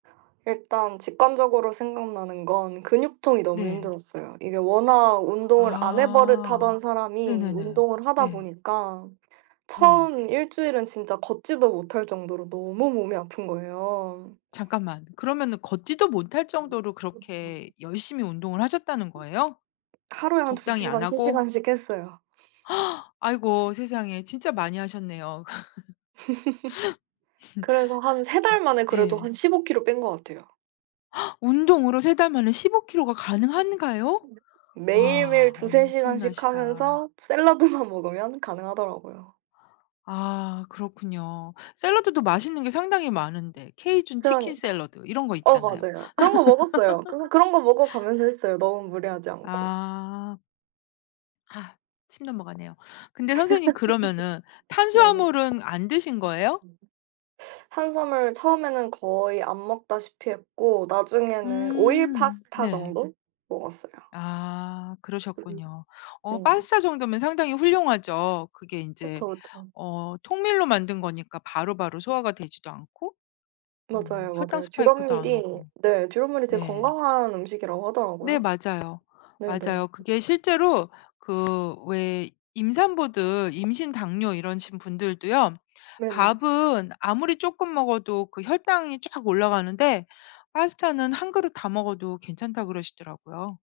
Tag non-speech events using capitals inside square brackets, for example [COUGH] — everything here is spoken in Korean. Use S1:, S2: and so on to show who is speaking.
S1: 일단 직관적으로 생각나는 건 근육통이 너무
S2: 네.
S1: 힘들었어요. 이게 워낙 운동을 안 해
S2: 아.
S1: 버릇하던 사람이
S2: 네네네.
S1: 운동을 하다
S2: 네.
S1: 보니까
S2: 네.
S1: 처음 일주일은 진짜 걷지도 못할 정도로 너무 몸이 아픈 거예요.
S2: 잠깐만. 그러면은 걷지도 못할 정도로 그렇게
S1: [UNINTELLIGIBLE]
S2: 열심히 운동을 하셨다는 거예요?
S1: 하루에 한 두
S2: 적당히
S1: 시
S2: 안
S1: 간, 3
S2: 하고?
S1: 시간씩 했어요.
S2: [GASPS] 아이고 세상에 진짜 많이 하셨네요.
S1: [CHUCKLES] 그래서 한
S2: [CHUCKLES]
S1: 3
S2: 그쵸.
S1: 달 만에 그래도
S2: 예.
S1: 한 15 kg 뺀 것 같아요.
S2: [GASPS] 운동으로 3 달 만에 15 kg가 가능한가요?
S1: 매일매일
S2: 와
S1: 2-3 간씩
S2: 엄청나시다.
S1: 하면서 샐러드만 먹으면 가능하더라고요.
S2: 아 그렇군요. 샐러드도 맛있는 게 상당히 많은데, 케이준 치킨
S1: 그러니까요.
S2: 샐러드 이런 거
S1: 어
S2: 있잖아요.
S1: 맞아요. 그런 거 먹었어요. 그런
S2: [LAUGHS]
S1: 그런 거 먹어 가면서 했어요, 너무 무리하지 않고.
S2: 아. 아. 침 넘어가네요. 근데 선생님 그러면은
S1: [CHUCKLES] 네네.
S2: 탄수화물은 안 드신 거예요?
S1: 탄수화물 처음에는 거의 안 먹다시피 했고 나중에는 오일
S2: 음.
S1: 파스타
S2: 네.
S1: 정도 먹었어요.
S2: 아
S1: 그
S2: 그러셨군요. 어
S1: 네.
S2: 파스타 정도면 상당히 훌륭하죠. 그게 인제
S1: 그쵸, 그쵸.
S2: 어 통밀로 만든 거니까 바로바로 소화가 되지도 않고. 어
S1: 맞아요,
S2: 혈당
S1: 맞아요.
S2: 스파이크도 안
S1: 듀럼밀이
S2: 오고.
S1: 네 듀럼밀이 되게
S2: 네.
S1: 건강한 음식이라고
S2: 네
S1: 하더라고요.
S2: 맞아요,
S1: 네네.
S2: 맞아요. 그게 실제로 그 왜 임산부들 임신 당뇨 이러신 분들도요.
S1: 네네.
S2: 밥은 아무리 쪼끔 먹어도 그 혈당이 쫙 올라가는데 파스타는 한 그릇 다 먹어도 괜찮다 그러시더라고요.